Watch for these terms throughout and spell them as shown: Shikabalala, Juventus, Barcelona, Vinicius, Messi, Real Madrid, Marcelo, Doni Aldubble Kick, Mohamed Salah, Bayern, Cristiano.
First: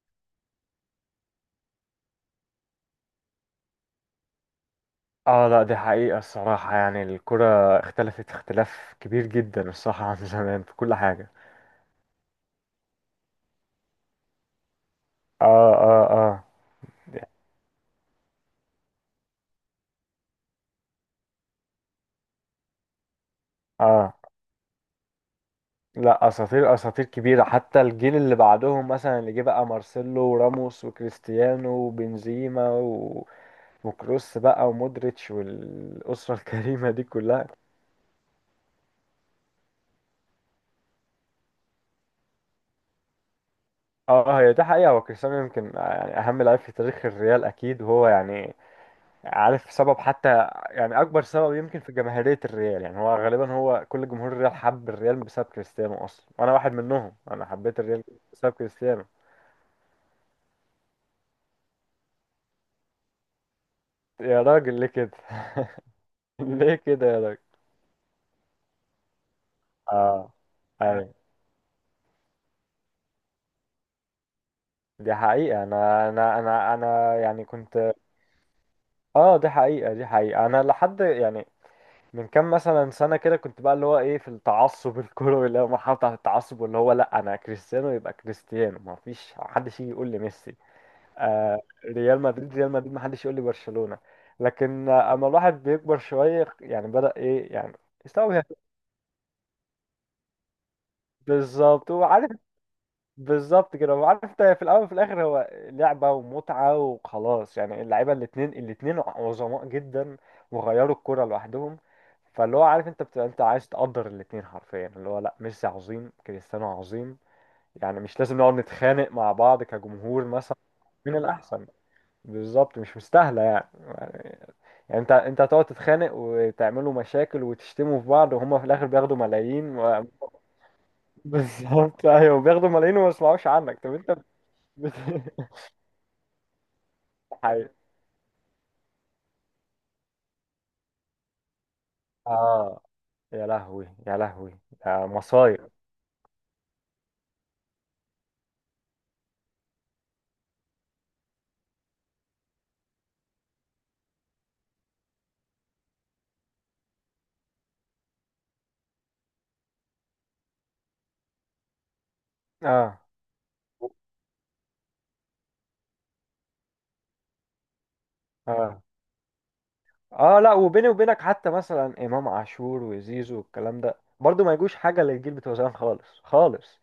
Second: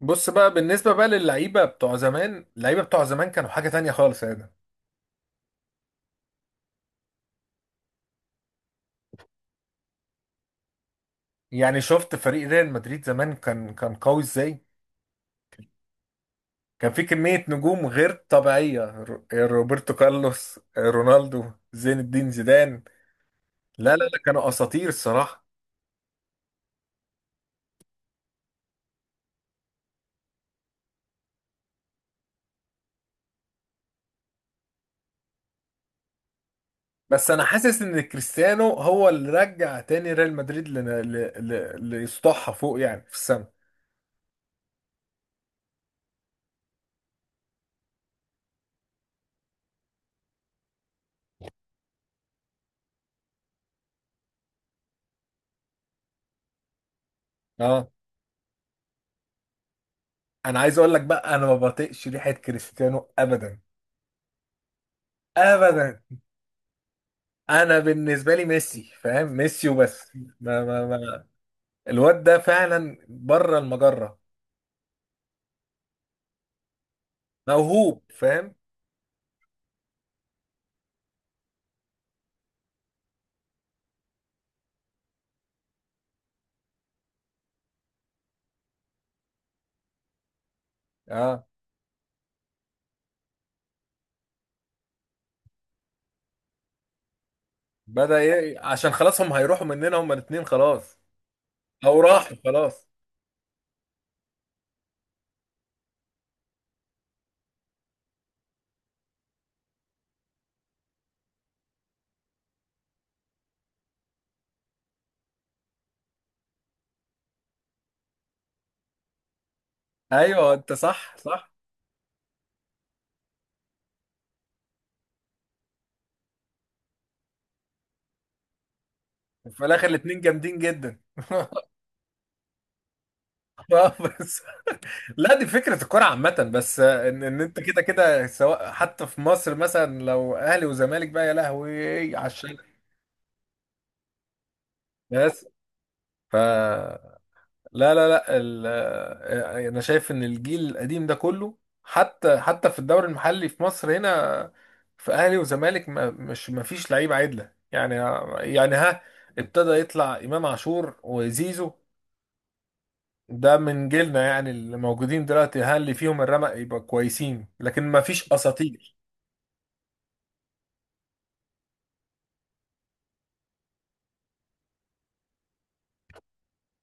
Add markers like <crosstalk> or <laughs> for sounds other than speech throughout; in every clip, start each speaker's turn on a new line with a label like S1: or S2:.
S1: بص بقى بالنسبة بقى للعيبة بتوع زمان. اللعيبة بتوع زمان كانوا حاجة تانية خالص يا ده.
S2: اه لا دي حقيقة الصراحة الكرة اختلفت اختلاف كبير جدا الصراحة <laughs> عن زمان في كل حاجة.
S1: يعني شفت فريق ريال مدريد زمان كان قوي ازاي.
S2: اه اه اه
S1: كان في كمية نجوم غير طبيعية. روبرتو كارلوس، رونالدو، زين الدين زيدان. لا لا
S2: اه
S1: لا كانوا أساطير الصراحة.
S2: لا، اساطير، اساطير كبيرة، حتى الجيل اللي بعدهم مثلا، اللي جه بقى مارسيلو وراموس وكريستيانو وبنزيما وكروس بقى ومودريتش والأسرة <laughs> الكريمة دي
S1: بس أنا
S2: كلها.
S1: حاسس إن كريستيانو هو اللي رجع تاني ريال مدريد ليسطحها فوق، يعني في السما.
S2: اه، هي دي حقيقة، هو كريستيانو يمكن يعني أهم لاعب في تاريخ الريال أكيد، وهو يعني عارف سبب، حتى يعني اكبر سبب يمكن في جماهيرية الريال، يعني هو غالبا هو كل جمهور الريال حب الريال بسبب كريستيانو اصلا، واحد منهم، انا حبيت
S1: اه،
S2: الريال بسبب كريستيانو.
S1: أنا عايز أقول لك بقى، أنا ما بطيقش ريحة كريستيانو أبدا،
S2: يا راجل ليه كده؟
S1: أبدا.
S2: <laughs> ليه كده يا راجل؟
S1: انا بالنسبه لي ميسي، فاهم؟ ميسي وبس.
S2: اه
S1: ما ما
S2: ايوه
S1: ما الواد ده فعلا بره المجره.
S2: دي حقيقة، انا يعني كنت،
S1: موهوب، فاهم؟
S2: اه دي حقيقة، دي حقيقة، انا لحد يعني من كام مثلا سنة كده كنت بقى اللي هو ايه، في التعصب <laughs> الكروي، اللي هو مرحلة بتاعة التعصب، واللي هو لا انا كريستيانو يبقى كريستيانو، ما فيش حد يجي يقول لي ميسي،
S1: اه.
S2: آه، ريال مدريد ريال مدريد، ما حدش يقول لي برشلونة. لكن آه، اما الواحد بيكبر شوية يعني بدأ ايه يعني
S1: بدأ
S2: يستوعب.
S1: ايه؟ عشان خلاص هم هيروحوا مننا هم الاثنين خلاص،
S2: بالظبط
S1: او
S2: وعارف،
S1: راحوا خلاص.
S2: بالظبط كده، وعارف انت في الاول وفي الاخر هو لعبة ومتعة وخلاص، يعني اللعيبة الاتنين، الاتنين عظماء جدا وغيروا الكرة لوحدهم. فاللي هو عارف انت بتبقى انت عايز تقدر الاتنين حرفيا، اللي هو لا ميسي عظيم كريستيانو عظيم، يعني مش لازم نقعد نتخانق مع بعض كجمهور
S1: ايوه،
S2: مثلا
S1: انت
S2: مين
S1: صح صح.
S2: الأحسن. بالظبط، مش مستاهلة يعني، يعني يعني انت هتقعد تتخانق وتعملوا مشاكل وتشتموا في بعض، وهما في الاخر بياخدوا
S1: في
S2: ملايين
S1: الاخر الاثنين جامدين جدا.
S2: <laughs>
S1: <laughs>
S2: بالظبط ايوه بياخدوا ملايين وما يسمعوش عنك، طب
S1: آه،
S2: انت
S1: بس
S2: بت...
S1: لا، دي
S2: <laughs>
S1: فكره الكوره عامه، بس ان ان انت
S2: حقيقي.
S1: كده كده سواء حتى في مصر مثلا لو اهلي وزمالك بقى، يا لهوي على الشلل.
S2: اه، يا لهوي يا لهوي، ده
S1: بس،
S2: مصايب.
S1: ف لا انا شايف ان الجيل القديم ده كله، حتى في الدوري المحلي في مصر هنا، في اهلي وزمالك، ما مش ما فيش لعيبه عدله يعني. يعني ها، ابتدى يطلع امام عاشور وزيزو.
S2: اه
S1: ده من جيلنا يعني، اللي موجودين دلوقتي ها، اللي فيهم الرمق يبقى كويسين، لكن ما فيش
S2: اه
S1: اساطير.
S2: اه لا وبيني وبينك، حتى مثلا امام عاشور وزيزو والكلام ده برضو ما يجوش حاجه للجيل بتوع زمان، خالص خالص.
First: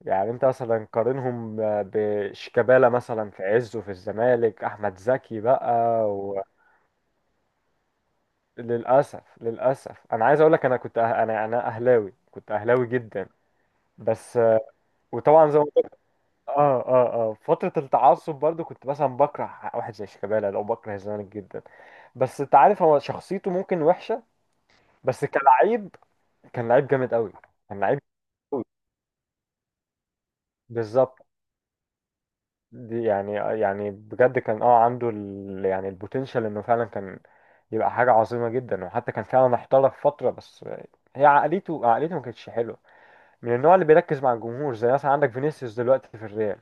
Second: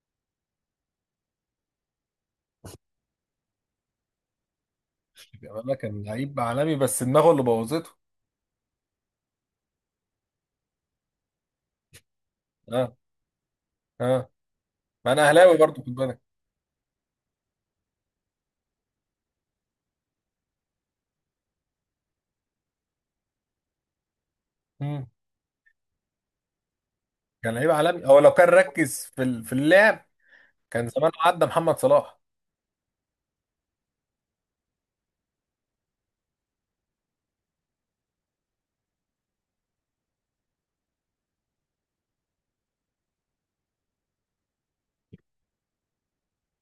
S2: يعني انت مثلا قارنهم بشيكابالا مثلا في عزه، في الزمالك احمد زكي بقى.
S1: ده كان لعيب عالمي، بس دماغه اللي بوظته.
S2: للأسف للأسف، أنا عايز أقول لك، أنا كنت أنا أهلاوي، كنت أهلاوي
S1: اه
S2: جدا،
S1: اه،
S2: بس آه،
S1: ما انا
S2: وطبعا
S1: اهلاوي
S2: زي ما
S1: برضو،
S2: قلت،
S1: خد بالك.
S2: اه فترة التعصب برضو، كنت مثلا بكره واحد زي شيكابالا أو بكره الزمالك جدا. بس أنت عارف هو شخصيته ممكن وحشة،
S1: مم.
S2: بس كلاعب كان لعيب جامد قوي،
S1: كان لعيب
S2: كان لعيب
S1: عالمي، هو لو كان
S2: قوي.
S1: ركز في اللعب كان زمان
S2: بالظبط،
S1: عدى محمد صلاح.
S2: دي يعني، يعني بجد كان اه عنده يعني البوتنشال إنه فعلا كان يبقى حاجة عظيمة جدا، وحتى كان فعلا احترف فترة. بس هي عقليته، عقليته ما كانتش حلوة، من النوع اللي بيركز مع الجمهور، زي مثلا عندك فينيسيوس دلوقتي في الريال،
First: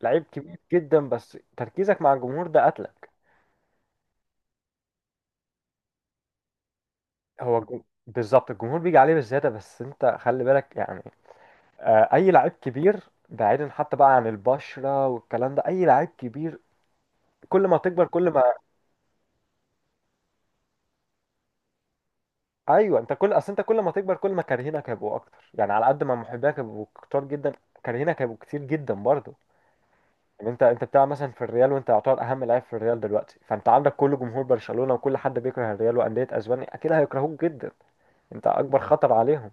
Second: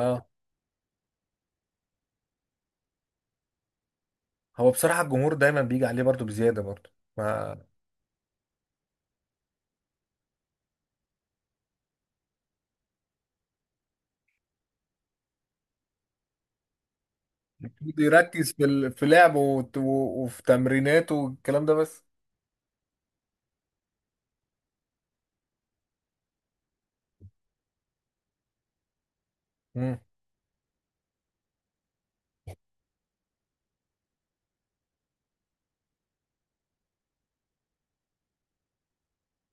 S2: لعيب كبير جدا بس تركيزك مع الجمهور ده قتلك.
S1: هو بصراحة الجمهور دايما بيجي عليه برضو بزيادة برضو. ما
S2: بالظبط الجمهور بيجي عليه بالزيادة، بس انت خلي بالك يعني آه، اي لعيب كبير، بعيدا حتى بقى عن البشرة والكلام ده، اي لعيب كبير كل ما
S1: المفروض
S2: تكبر كل ما،
S1: يركز في لعبه وفي تمريناته والكلام ده بس.
S2: ايوه انت كل اصل انت كل ما تكبر كل ما كارهينك هيبقوا اكتر، يعني على قد ما محبينك هيبقوا كتار جدا، كارهينك هيبقوا كتير جدا برضه.
S1: مم.
S2: ان انت بتلعب مثلا في الريال، وانت يعتبر اهم لاعب في الريال دلوقتي، فانت عندك كل جمهور برشلونة وكل حد بيكره الريال واندية اسبانيا اكيد هيكرهوك جدا، انت اكبر خطر عليهم.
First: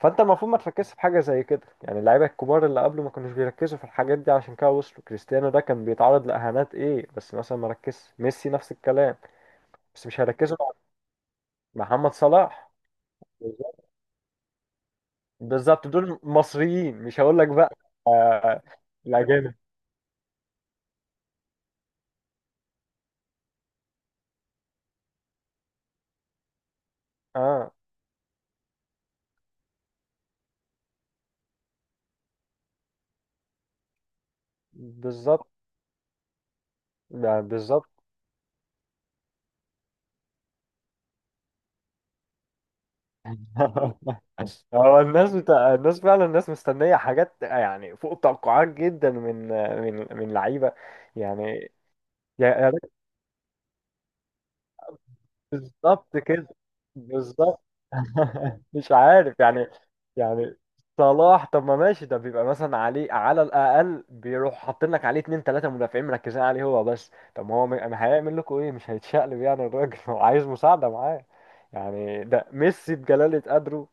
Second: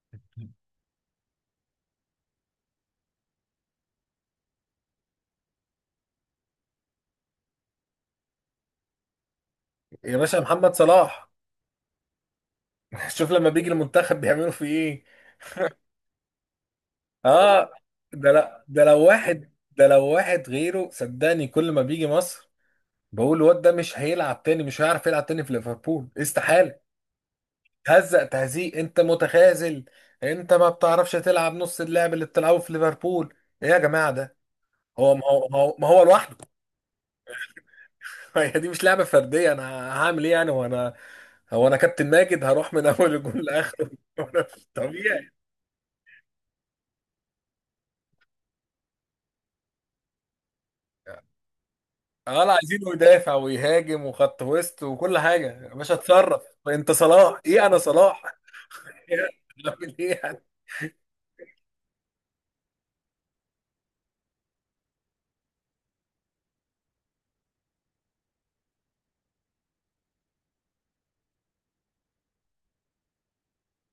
S2: فانت المفروض ما تركزش في حاجه زي كده، يعني اللعيبه الكبار اللي قبله ما كانوش بيركزوا في الحاجات دي عشان كده وصلوا. كريستيانو ده كان بيتعرض لاهانات ايه بس مثلا ما ركزش، ميسي نفس الكلام، بس
S1: يا
S2: مش
S1: باشا،
S2: هيركزوا مع
S1: محمد صلاح.
S2: محمد صلاح.
S1: <laughs> شوف لما بيجي
S2: بالظبط،
S1: المنتخب بيعملوا فيه ايه.
S2: بالظبط، دول مصريين مش هقول لك
S1: اه،
S2: بقى آه، الاجانب.
S1: ده لو واحد غيره، صدقني، كل ما بيجي مصر بقول الواد ده مش هيلعب تاني، مش هيعرف يلعب تاني في ليفربول، استحالة.
S2: اه
S1: هزق تهزيق، انت متخاذل، انت ما بتعرفش تلعب نص اللعب اللي بتلعبه في ليفربول. ايه يا جماعه ده؟ هو ما هو
S2: بالظبط،
S1: ما هو ما هو لوحده.
S2: ده بالظبط.
S1: <laughs> هي دي مش لعبه فرديه، انا هعمل ايه يعني؟ هو انا كابتن ماجد هروح من <laughs> اول الجول
S2: <laughs>
S1: لاخره، <laughs> وانا مش
S2: هو
S1: طبيعي.
S2: الناس بتاع الناس فعلا، الناس مستنية حاجات يعني فوق التوقعات جدا من من لعيبة يعني.
S1: اه،
S2: يا
S1: لا،
S2: يا ريت،
S1: عايزينه يدافع ويهاجم وخط وسط وكل حاجه، يا باشا
S2: بالظبط
S1: اتصرف.
S2: كده،
S1: انت صلاح،
S2: بالظبط
S1: ايه انا صلاح؟
S2: <laughs> مش
S1: <laughs> إيه؟
S2: عارف يعني،
S1: اعمل ايه يعني؟
S2: يعني صلاح، طب ما ماشي، ده بيبقى مثلا عليه على الأقل بيروح حاطين لك عليه اتنين تلاتة مدافعين مركزين عليه هو بس، طب ما هو هيعمل لكم ايه، مش هيتشقلب يعني الراجل، <laughs> هو عايز مساعدة معاه يعني. ده ميسي بجلالة قدره،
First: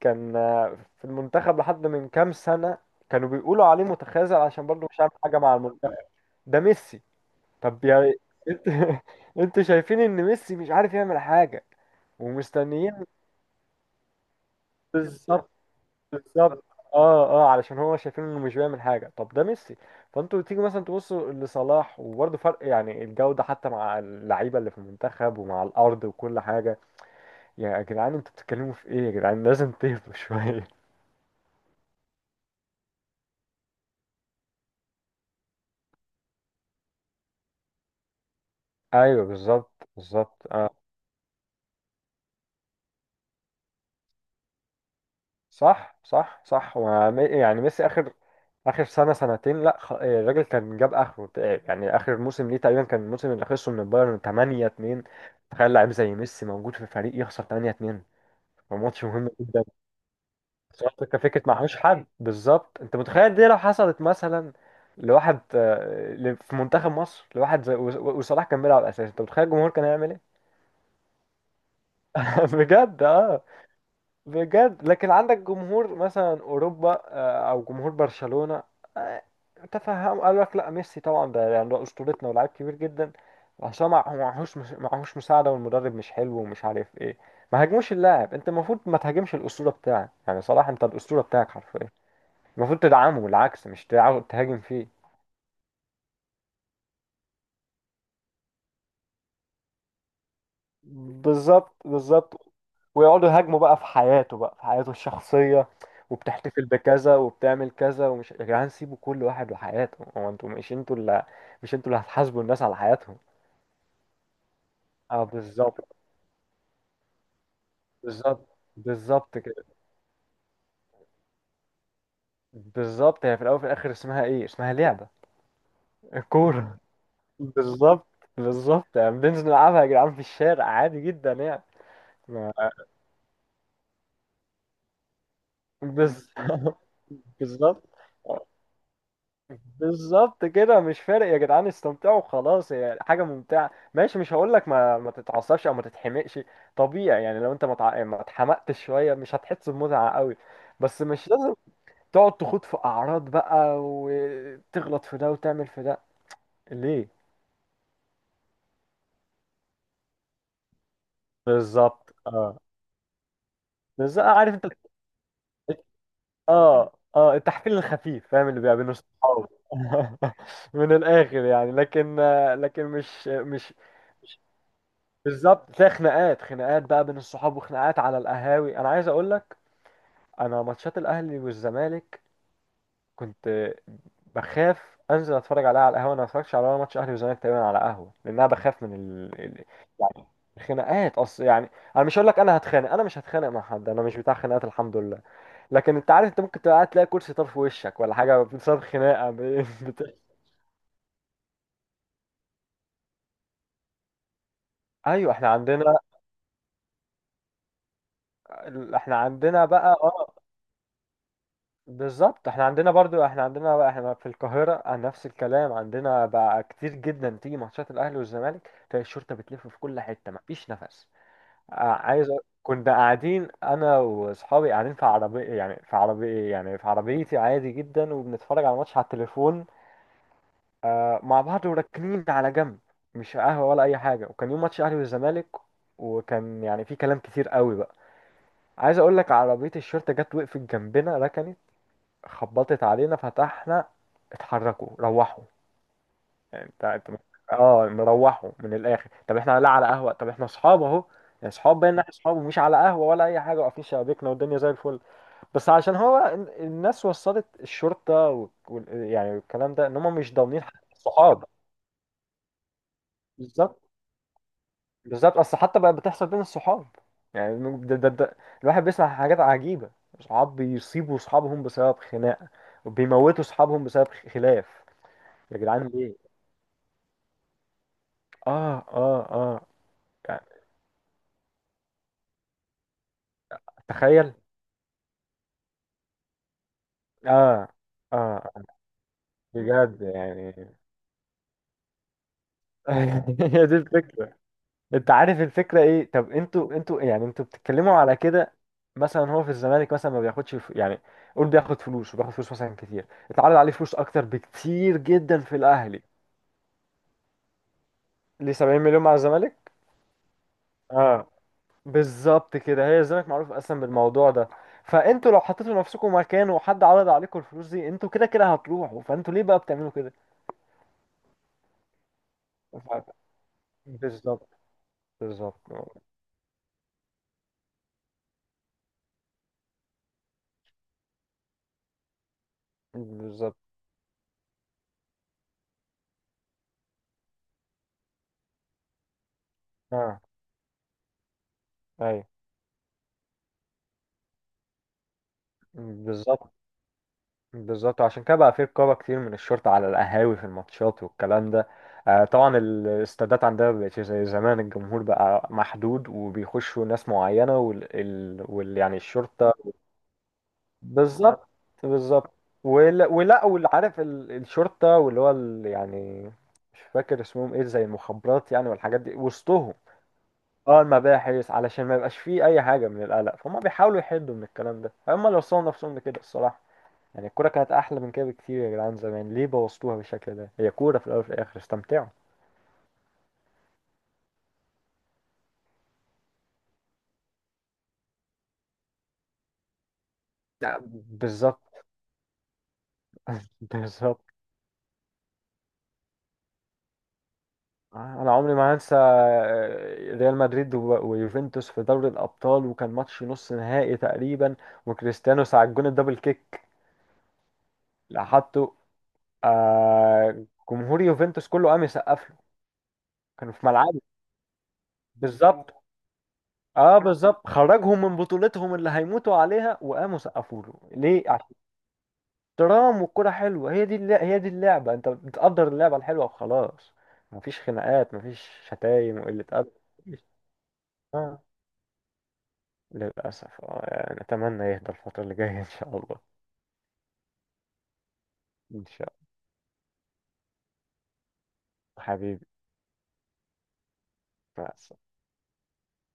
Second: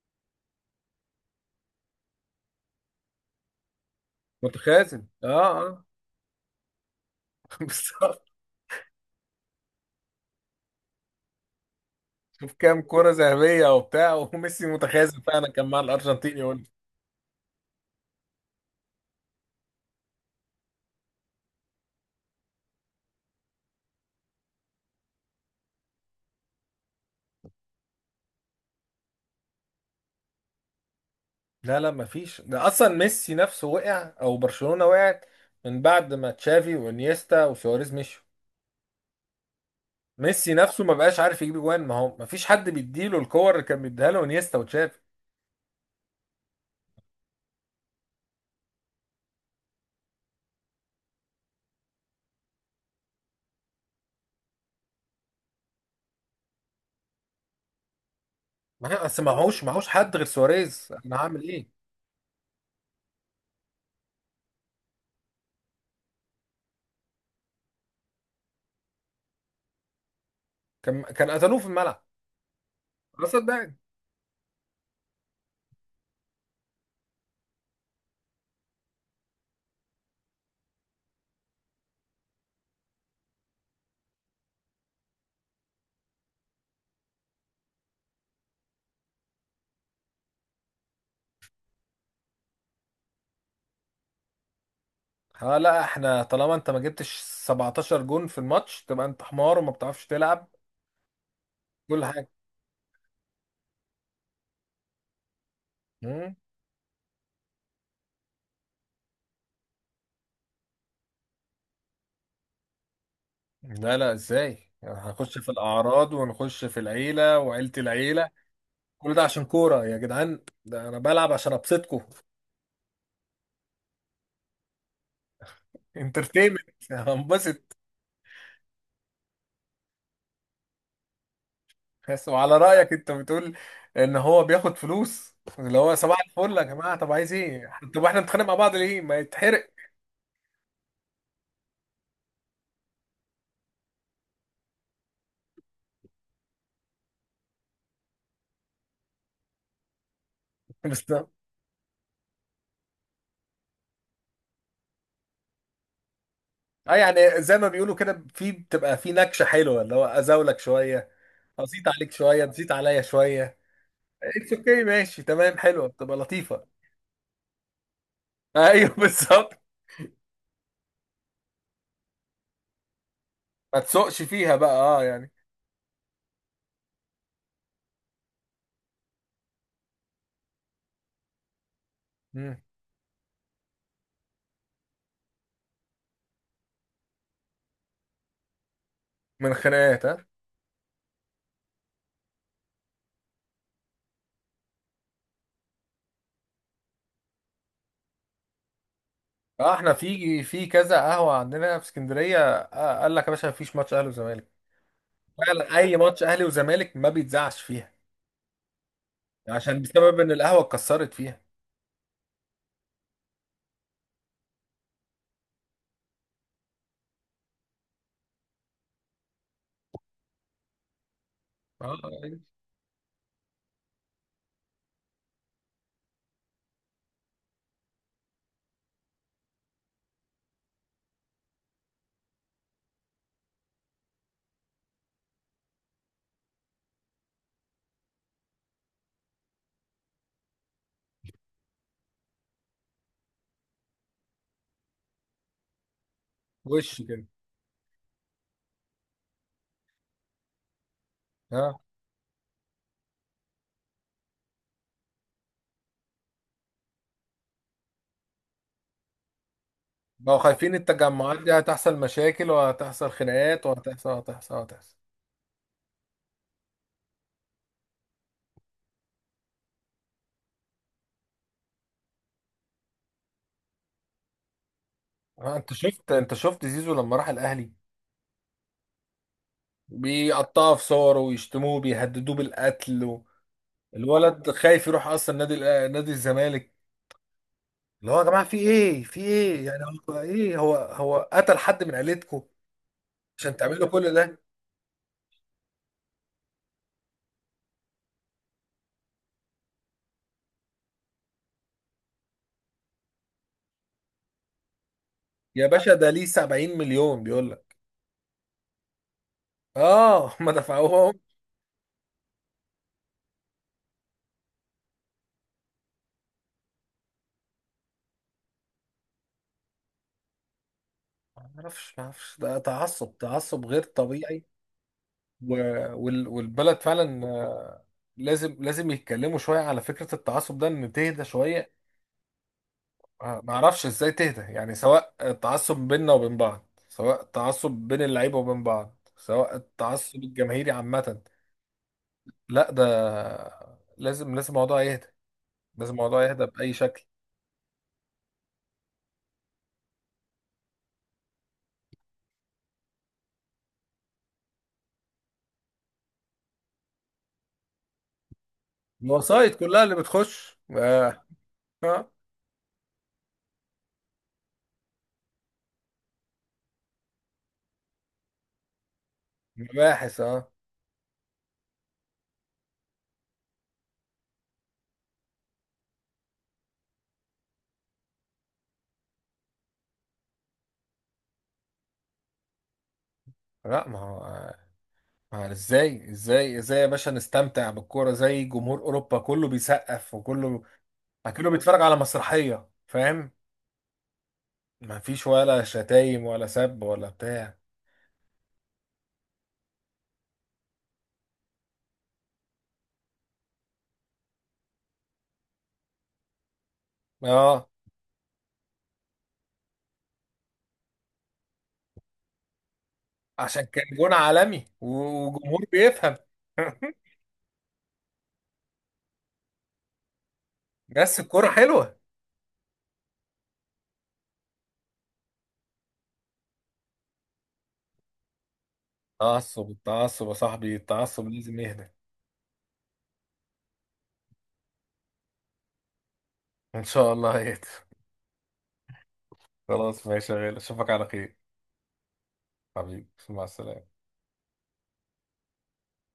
S2: كان آه، في المنتخب لحد من كام سنة، كانوا بيقولوا عليه متخاذل عشان برضه مش
S1: متخاذل،
S2: عامل
S1: اه
S2: حاجة مع
S1: اه.
S2: المنتخب. ده ميسي!
S1: <laughs>
S2: طب يا
S1: بالظبط.
S2: انت، <laughs> انتوا شايفين ان ميسي مش عارف يعمل حاجة
S1: شوف كام
S2: ومستنيين.
S1: كرة ذهبية وبتاع، وميسي متخاذل
S2: بالظبط،
S1: فعلا كان مع الأرجنتين يقول.
S2: بالظبط، اه اه علشان هو شايفين انه مش بيعمل حاجة، طب ده ميسي. فانتوا تيجي مثلا تبصوا لصلاح، وبرضه فرق يعني الجودة، حتى مع اللعيبة اللي في المنتخب ومع الأرض وكل حاجة. يا جدعان انتوا بتتكلموا في ايه؟ يا جدعان لازم تهدوا شوية.
S1: لا، مفيش، ده اصلا ميسي نفسه وقع، او برشلونة وقعت من بعد ما تشافي وانيستا وسواريز مشوا.
S2: <laughs> ايوه بالظبط، بالظبط.
S1: ميسي نفسه ما بقاش عارف يجيب جوان، ما هو مفيش حد بيديله الكور اللي كان بيديها له انيستا وتشافي.
S2: صح صح صح، يعني ميسي اخر اخر سنه سنتين لا إيه، الراجل كان جاب اخره تعب. يعني اخر موسم ليه تقريبا كان الموسم اللي خسره من البايرن 8-2. تخيل لعيب زي ميسي موجود في فريق يخسر 8-2،
S1: ما هي
S2: وماتش
S1: اصل
S2: مهم جدا.
S1: معهوش حد غير
S2: بس
S1: سواريز،
S2: هو
S1: انا
S2: الفكره،
S1: هعمل
S2: فكره
S1: ايه؟
S2: معهوش حد، بالظبط. انت متخيل دي لو حصلت مثلا لواحد آه، في منتخب مصر، لواحد زي وصلاح، كان بيلعب اساسي، انت متخيل الجمهور كان هيعمل ايه؟
S1: كان قتلوه في الملعب،
S2: <laughs> بجد
S1: خلاص
S2: اه،
S1: صدقني.
S2: بجد. لكن عندك جمهور مثلا اوروبا آه، او جمهور برشلونة آه، تفهم، قال لك لا ميسي طبعا ده يعني ده اسطورتنا ولاعيب كبير جدا، عشان ما هو معهوش معهوش مساعدة، والمدرب مش حلو، ومش عارف ايه. ما هاجموش اللاعب، انت المفروض ما تهاجمش الاسطورة بتاعك، يعني صلاح انت الاسطورة بتاعك حرفيا، المفروض تدعمه، العكس مش تهاجم فيه.
S1: ها، لا، احنا طالما انت ما جبتش 17 جون في الماتش تبقى انت حمار وما بتعرفش تلعب
S2: بالظبط،
S1: كل حاجة.
S2: بالظبط، ويقعدوا يهاجموا بقى في حياته، بقى في حياته الشخصية،
S1: مم.
S2: وبتحتفل بكذا وبتعمل كذا، ومش، يا جدعان سيبوا كل واحد وحياته هو، انتوا مش انتوا اللي، مش انتوا اللي هتحاسبوا الناس على حياتهم.
S1: لا لا، ازاي يعني؟
S2: اه
S1: هنخش في
S2: بالظبط،
S1: الاعراض، ونخش في العيلة وعيلة العيلة،
S2: بالظبط،
S1: كل ده
S2: بالظبط
S1: عشان
S2: كده.
S1: كورة يا جدعان؟ ده أنا بلعب عشان أبسطكم.
S2: بالظبط هي في الاول وفي الاخر اسمها ايه، اسمها لعبة،
S1: انترتينمنت،
S2: كورة.
S1: <laughs>
S2: <laughs>
S1: هنبسط.
S2: بالظبط، بالظبط، يعني بننزل نلعبها يا جدعان في الشارع عادي جدا يعني.
S1: بس،
S2: ما-
S1: وعلى رأيك أنت بتقول إن هو بياخد فلوس اللي هو صباح
S2: بز-
S1: الفل، يا
S2: <laughs>
S1: جماعة طب عايز إيه؟
S2: بالظبط،
S1: طب إحنا بنتخانق مع بعض ليه؟ ما يتحرق.
S2: بالظبط كده مش فارق، يا جدعان استمتعوا خلاص، هي حاجه ممتعه ماشي، مش هقول لك ما ما تتعصبش او ما تتحمقش، طبيعي يعني، لو انت ما اتحمقتش شويه مش هتحس بمتعه قوي،
S1: <laughs>
S2: بس
S1: بس ده-
S2: مش لازم تقعد تخوض في اعراض بقى وتغلط في ده وتعمل في ده
S1: أه،
S2: ليه.
S1: يعني زي ما بيقولوا كده، في بتبقى في نكشة حلوة اللي هو أزاولك شوية، أزيط عليك
S2: بالظبط
S1: شوية،
S2: اه،
S1: تزيط عليا شوية،
S2: بالظبط عارف
S1: اتس
S2: انت.
S1: اوكي، ماشي تمام، حلوة، بتبقى لطيفة.
S2: اه اه <laughs> التحفيل الخفيف، فاهم
S1: <laughs>
S2: اللي بيبقى
S1: أيوه
S2: بين الصحاب.
S1: بالظبط،
S2: <laughs> من الاخر يعني، لكن، لكن مش مش
S1: ما تسوقش فيها بقى، أه يعني.
S2: بالظبط. تلاقي خناقات، خناقات بقى بين الصحاب، وخناقات على القهاوي. انا عايز اقول لك، انا ماتشات الاهلي والزمالك
S1: مم.
S2: كنت بخاف انزل اتفرج عليها على القهوه، انا ما اتفرجش على ولا ماتش اهلي وزمالك تقريبا على قهوه، لان انا بخاف من
S1: من خناقات، ها.
S2: يعني الخناقات. اصل يعني انا مش هقول لك انا هتخانق، انا مش هتخانق مع حد، انا مش بتاع خناقات الحمد لله، لكن انت عارف انت ممكن تبقى قاعد تلاقي كرسي طرف وشك ولا حاجه بسبب خناقه
S1: اه،
S2: <laughs>
S1: احنا
S2: بت...
S1: في في كذا قهوه عندنا في اسكندريه، آه، قال لك يا باشا مفيش ماتش اهلي وزمالك.
S2: ايوه احنا
S1: فعلا، اي
S2: عندنا،
S1: ماتش اهلي وزمالك ما بيتذاعش فيها،
S2: احنا عندنا
S1: عشان
S2: بقى
S1: بسبب ان
S2: اه،
S1: القهوه اتكسرت فيها.
S2: بالظبط احنا عندنا برضو، احنا عندنا بقى، احنا في القاهرة عن نفس الكلام، عندنا بقى كتير جدا تيجي ماتشات الاهلي والزمالك تلاقي الشرطة بتلف في كل حتة، مفيش نفس. اه،
S1: اه،
S2: كنا قاعدين انا واصحابي، قاعدين في عربية يعني، في عربية يعني في عربيتي عادي جدا، وبنتفرج على ماتش على التليفون اه، مع بعض وراكنين على جنب، مش قهوة ولا اي حاجة، وكان يوم ماتش الاهلي والزمالك، وكان يعني في كلام كتير قوي بقى. عايز اقول لك عربية الشرطة جت وقفت جنبنا، ركنت، خبطت علينا، فتحنا، اتحركوا، روحوا. يعني انت
S1: وش
S2: انت
S1: كده.
S2: اه نروحوا من الاخر، طب احنا لا على قهوه، طب احنا اصحاب اهو، يعني
S1: اه،
S2: اصحاب بين، احنا اصحاب ومش على قهوه ولا اي حاجه، واقفين شبابيكنا والدنيا زي الفل، بس عشان هو الناس وصلت الشرطه يعني الكلام ده، ان هم مش
S1: بقوا
S2: ضامنين حق
S1: خايفين التجمعات
S2: الصحاب.
S1: دي هتحصل مشاكل، وهتحصل خناقات،
S2: بالظبط،
S1: وهتحصل وهتحصل وهتحصل.
S2: بالظبط، اصل حتى بقى بتحصل بين الصحاب، يعني ده ده ده الواحد بيسمع حاجات عجيبه، صحاب بيصيبوا صحابهم بسبب خناقه، وبيموتوا صحابهم بسبب خلاف.
S1: اه،
S2: يا
S1: انت
S2: جدعان
S1: شفت، انت
S2: ليه،
S1: شفت زيزو لما راح الاهلي،
S2: اه اه اه يعني
S1: بيقطعوا في صوره ويشتموه، بيهددوه بالقتل، و...
S2: تخيل،
S1: الولد خايف يروح اصلا نادي الزمالك،
S2: اه
S1: اللي هو يا
S2: اه،
S1: جماعه في ايه؟ في ايه يعني؟
S2: بجد
S1: هو
S2: يعني.
S1: ايه، هو قتل حد من عيلتكم
S2: <laughs>
S1: عشان
S2: هي دي
S1: تعملوا كل
S2: الفكرة.
S1: ده؟
S2: انت عارف الفكرة ايه؟ طب انتوا يعني انتوا بتتكلموا على كده، مثلا هو في الزمالك مثلا ما بياخدش يعني قول بياخد فلوس، وبياخد فلوس مثلا كتير، اتعرض عليه فلوس اكتر بكتير جدا في
S1: يا باشا
S2: الاهلي.
S1: ده ليه 70 مليون بيقول لك.
S2: ليه؟ 70 مليون مع الزمالك
S1: اه، <laughs> ما دفعوهم.
S2: اه، بالظبط كده، هي الزمالك معروف اصلا بالموضوع ده، فانتوا لو حطيتوا نفسكم مكانه وحد عرض عليكم الفلوس دي، انتوا كده كده هتروحوا، فانتوا ليه بقى بتعملوا كده؟
S1: ما اعرفش، ده تعصب، تعصب غير طبيعي.
S2: بالظبط،
S1: و...
S2: بالظبط،
S1: والبلد فعلا آه، لازم يتكلموا شويه على فكره التعصب ده، ان تهدى شويه. آه، ما
S2: بالظبط
S1: اعرفش ازاي تهدى يعني، سواء التعصب بيننا وبين بعض، سواء التعصب بين اللعيبه وبين بعض، سواء
S2: اه
S1: التعصب الجماهيري عامه.
S2: ايوه،
S1: لا ده، لازم الموضوع يهدى، لازم الموضوع يهدى
S2: بالظبط،
S1: بأي شكل.
S2: بالظبط. عشان كده بقى في رقابة كتير من الشرطة على القهاوي في الماتشات والكلام ده. آه طبعا الاستادات عندنا مبقتش زي زمان، الجمهور بقى محدود وبيخشوا ناس معينة يعني الشرطة.
S1: الوسايط كلها اللي بتخش، آه.
S2: بالظبط،
S1: آه.
S2: بالظبط. ولا ولا واللي عارف الشرطة، واللي هو يعني مش فاكر اسمهم ايه، زي المخابرات يعني والحاجات دي وسطهم.
S1: مباحث، اه.
S2: اه المباحث، علشان ما يبقاش فيه اي حاجه من القلق، فهم بيحاولوا يحدوا من الكلام ده، هم اللي وصلوا نفسهم لكده الصراحه. يعني الكوره كانت احلى من كده بكتير يا جدعان، زمان ليه بوظتوها بالشكل ده، هي كوره في الاول وفي الاخر، استمتعوا.
S1: لا، ما هو ازاي، ازاي يا باشا نستمتع بالكورة زي جمهور أوروبا؟ كله بيسقف، وكله
S2: لا،
S1: كله
S2: بالظبط.
S1: بيتفرج على مسرحية، فاهم؟
S2: <laughs> بالظبط.
S1: ما فيش ولا شتايم ولا سب ولا بتاع.
S2: انا عمري ما هنسى آه، ريال مدريد ويوفنتوس في دوري الابطال، وكان ماتش نص نهائي تقريبا، وكريستيانو ساعة جون الدبل كيك
S1: اه،
S2: اللي حطه آه، جمهور يوفنتوس كله قام يسقف له، كانوا
S1: عشان
S2: في
S1: كان
S2: ملعبه.
S1: جون عالمي وجمهور
S2: بالظبط،
S1: بيفهم.
S2: اه
S1: <laughs>
S2: بالظبط، خرجهم من بطولتهم اللي هيموتوا عليها وقاموا سقفوا له
S1: بس
S2: ليه؟
S1: الكورة
S2: عشان
S1: حلوة.
S2: احترام، والكرة حلوة، هي دي هي دي اللعبة، انت بتقدر اللعبة الحلوة وخلاص، مفيش خناقات، مفيش شتايم وقلة
S1: تعصب،
S2: أدب. مفيش-
S1: التعصب يا صاحبي، التعصب
S2: اه
S1: لازم يهدى.
S2: للأسف، اه يعني أتمنى يهدى الفترة اللي جاية إن شاء الله.
S1: ان شاء الله هيك.
S2: إن شاء
S1: خلاص ماشي يا غالي، اشوفك على خير.
S2: الله حبيبي
S1: حبيبي، مع السلامة.
S2: مع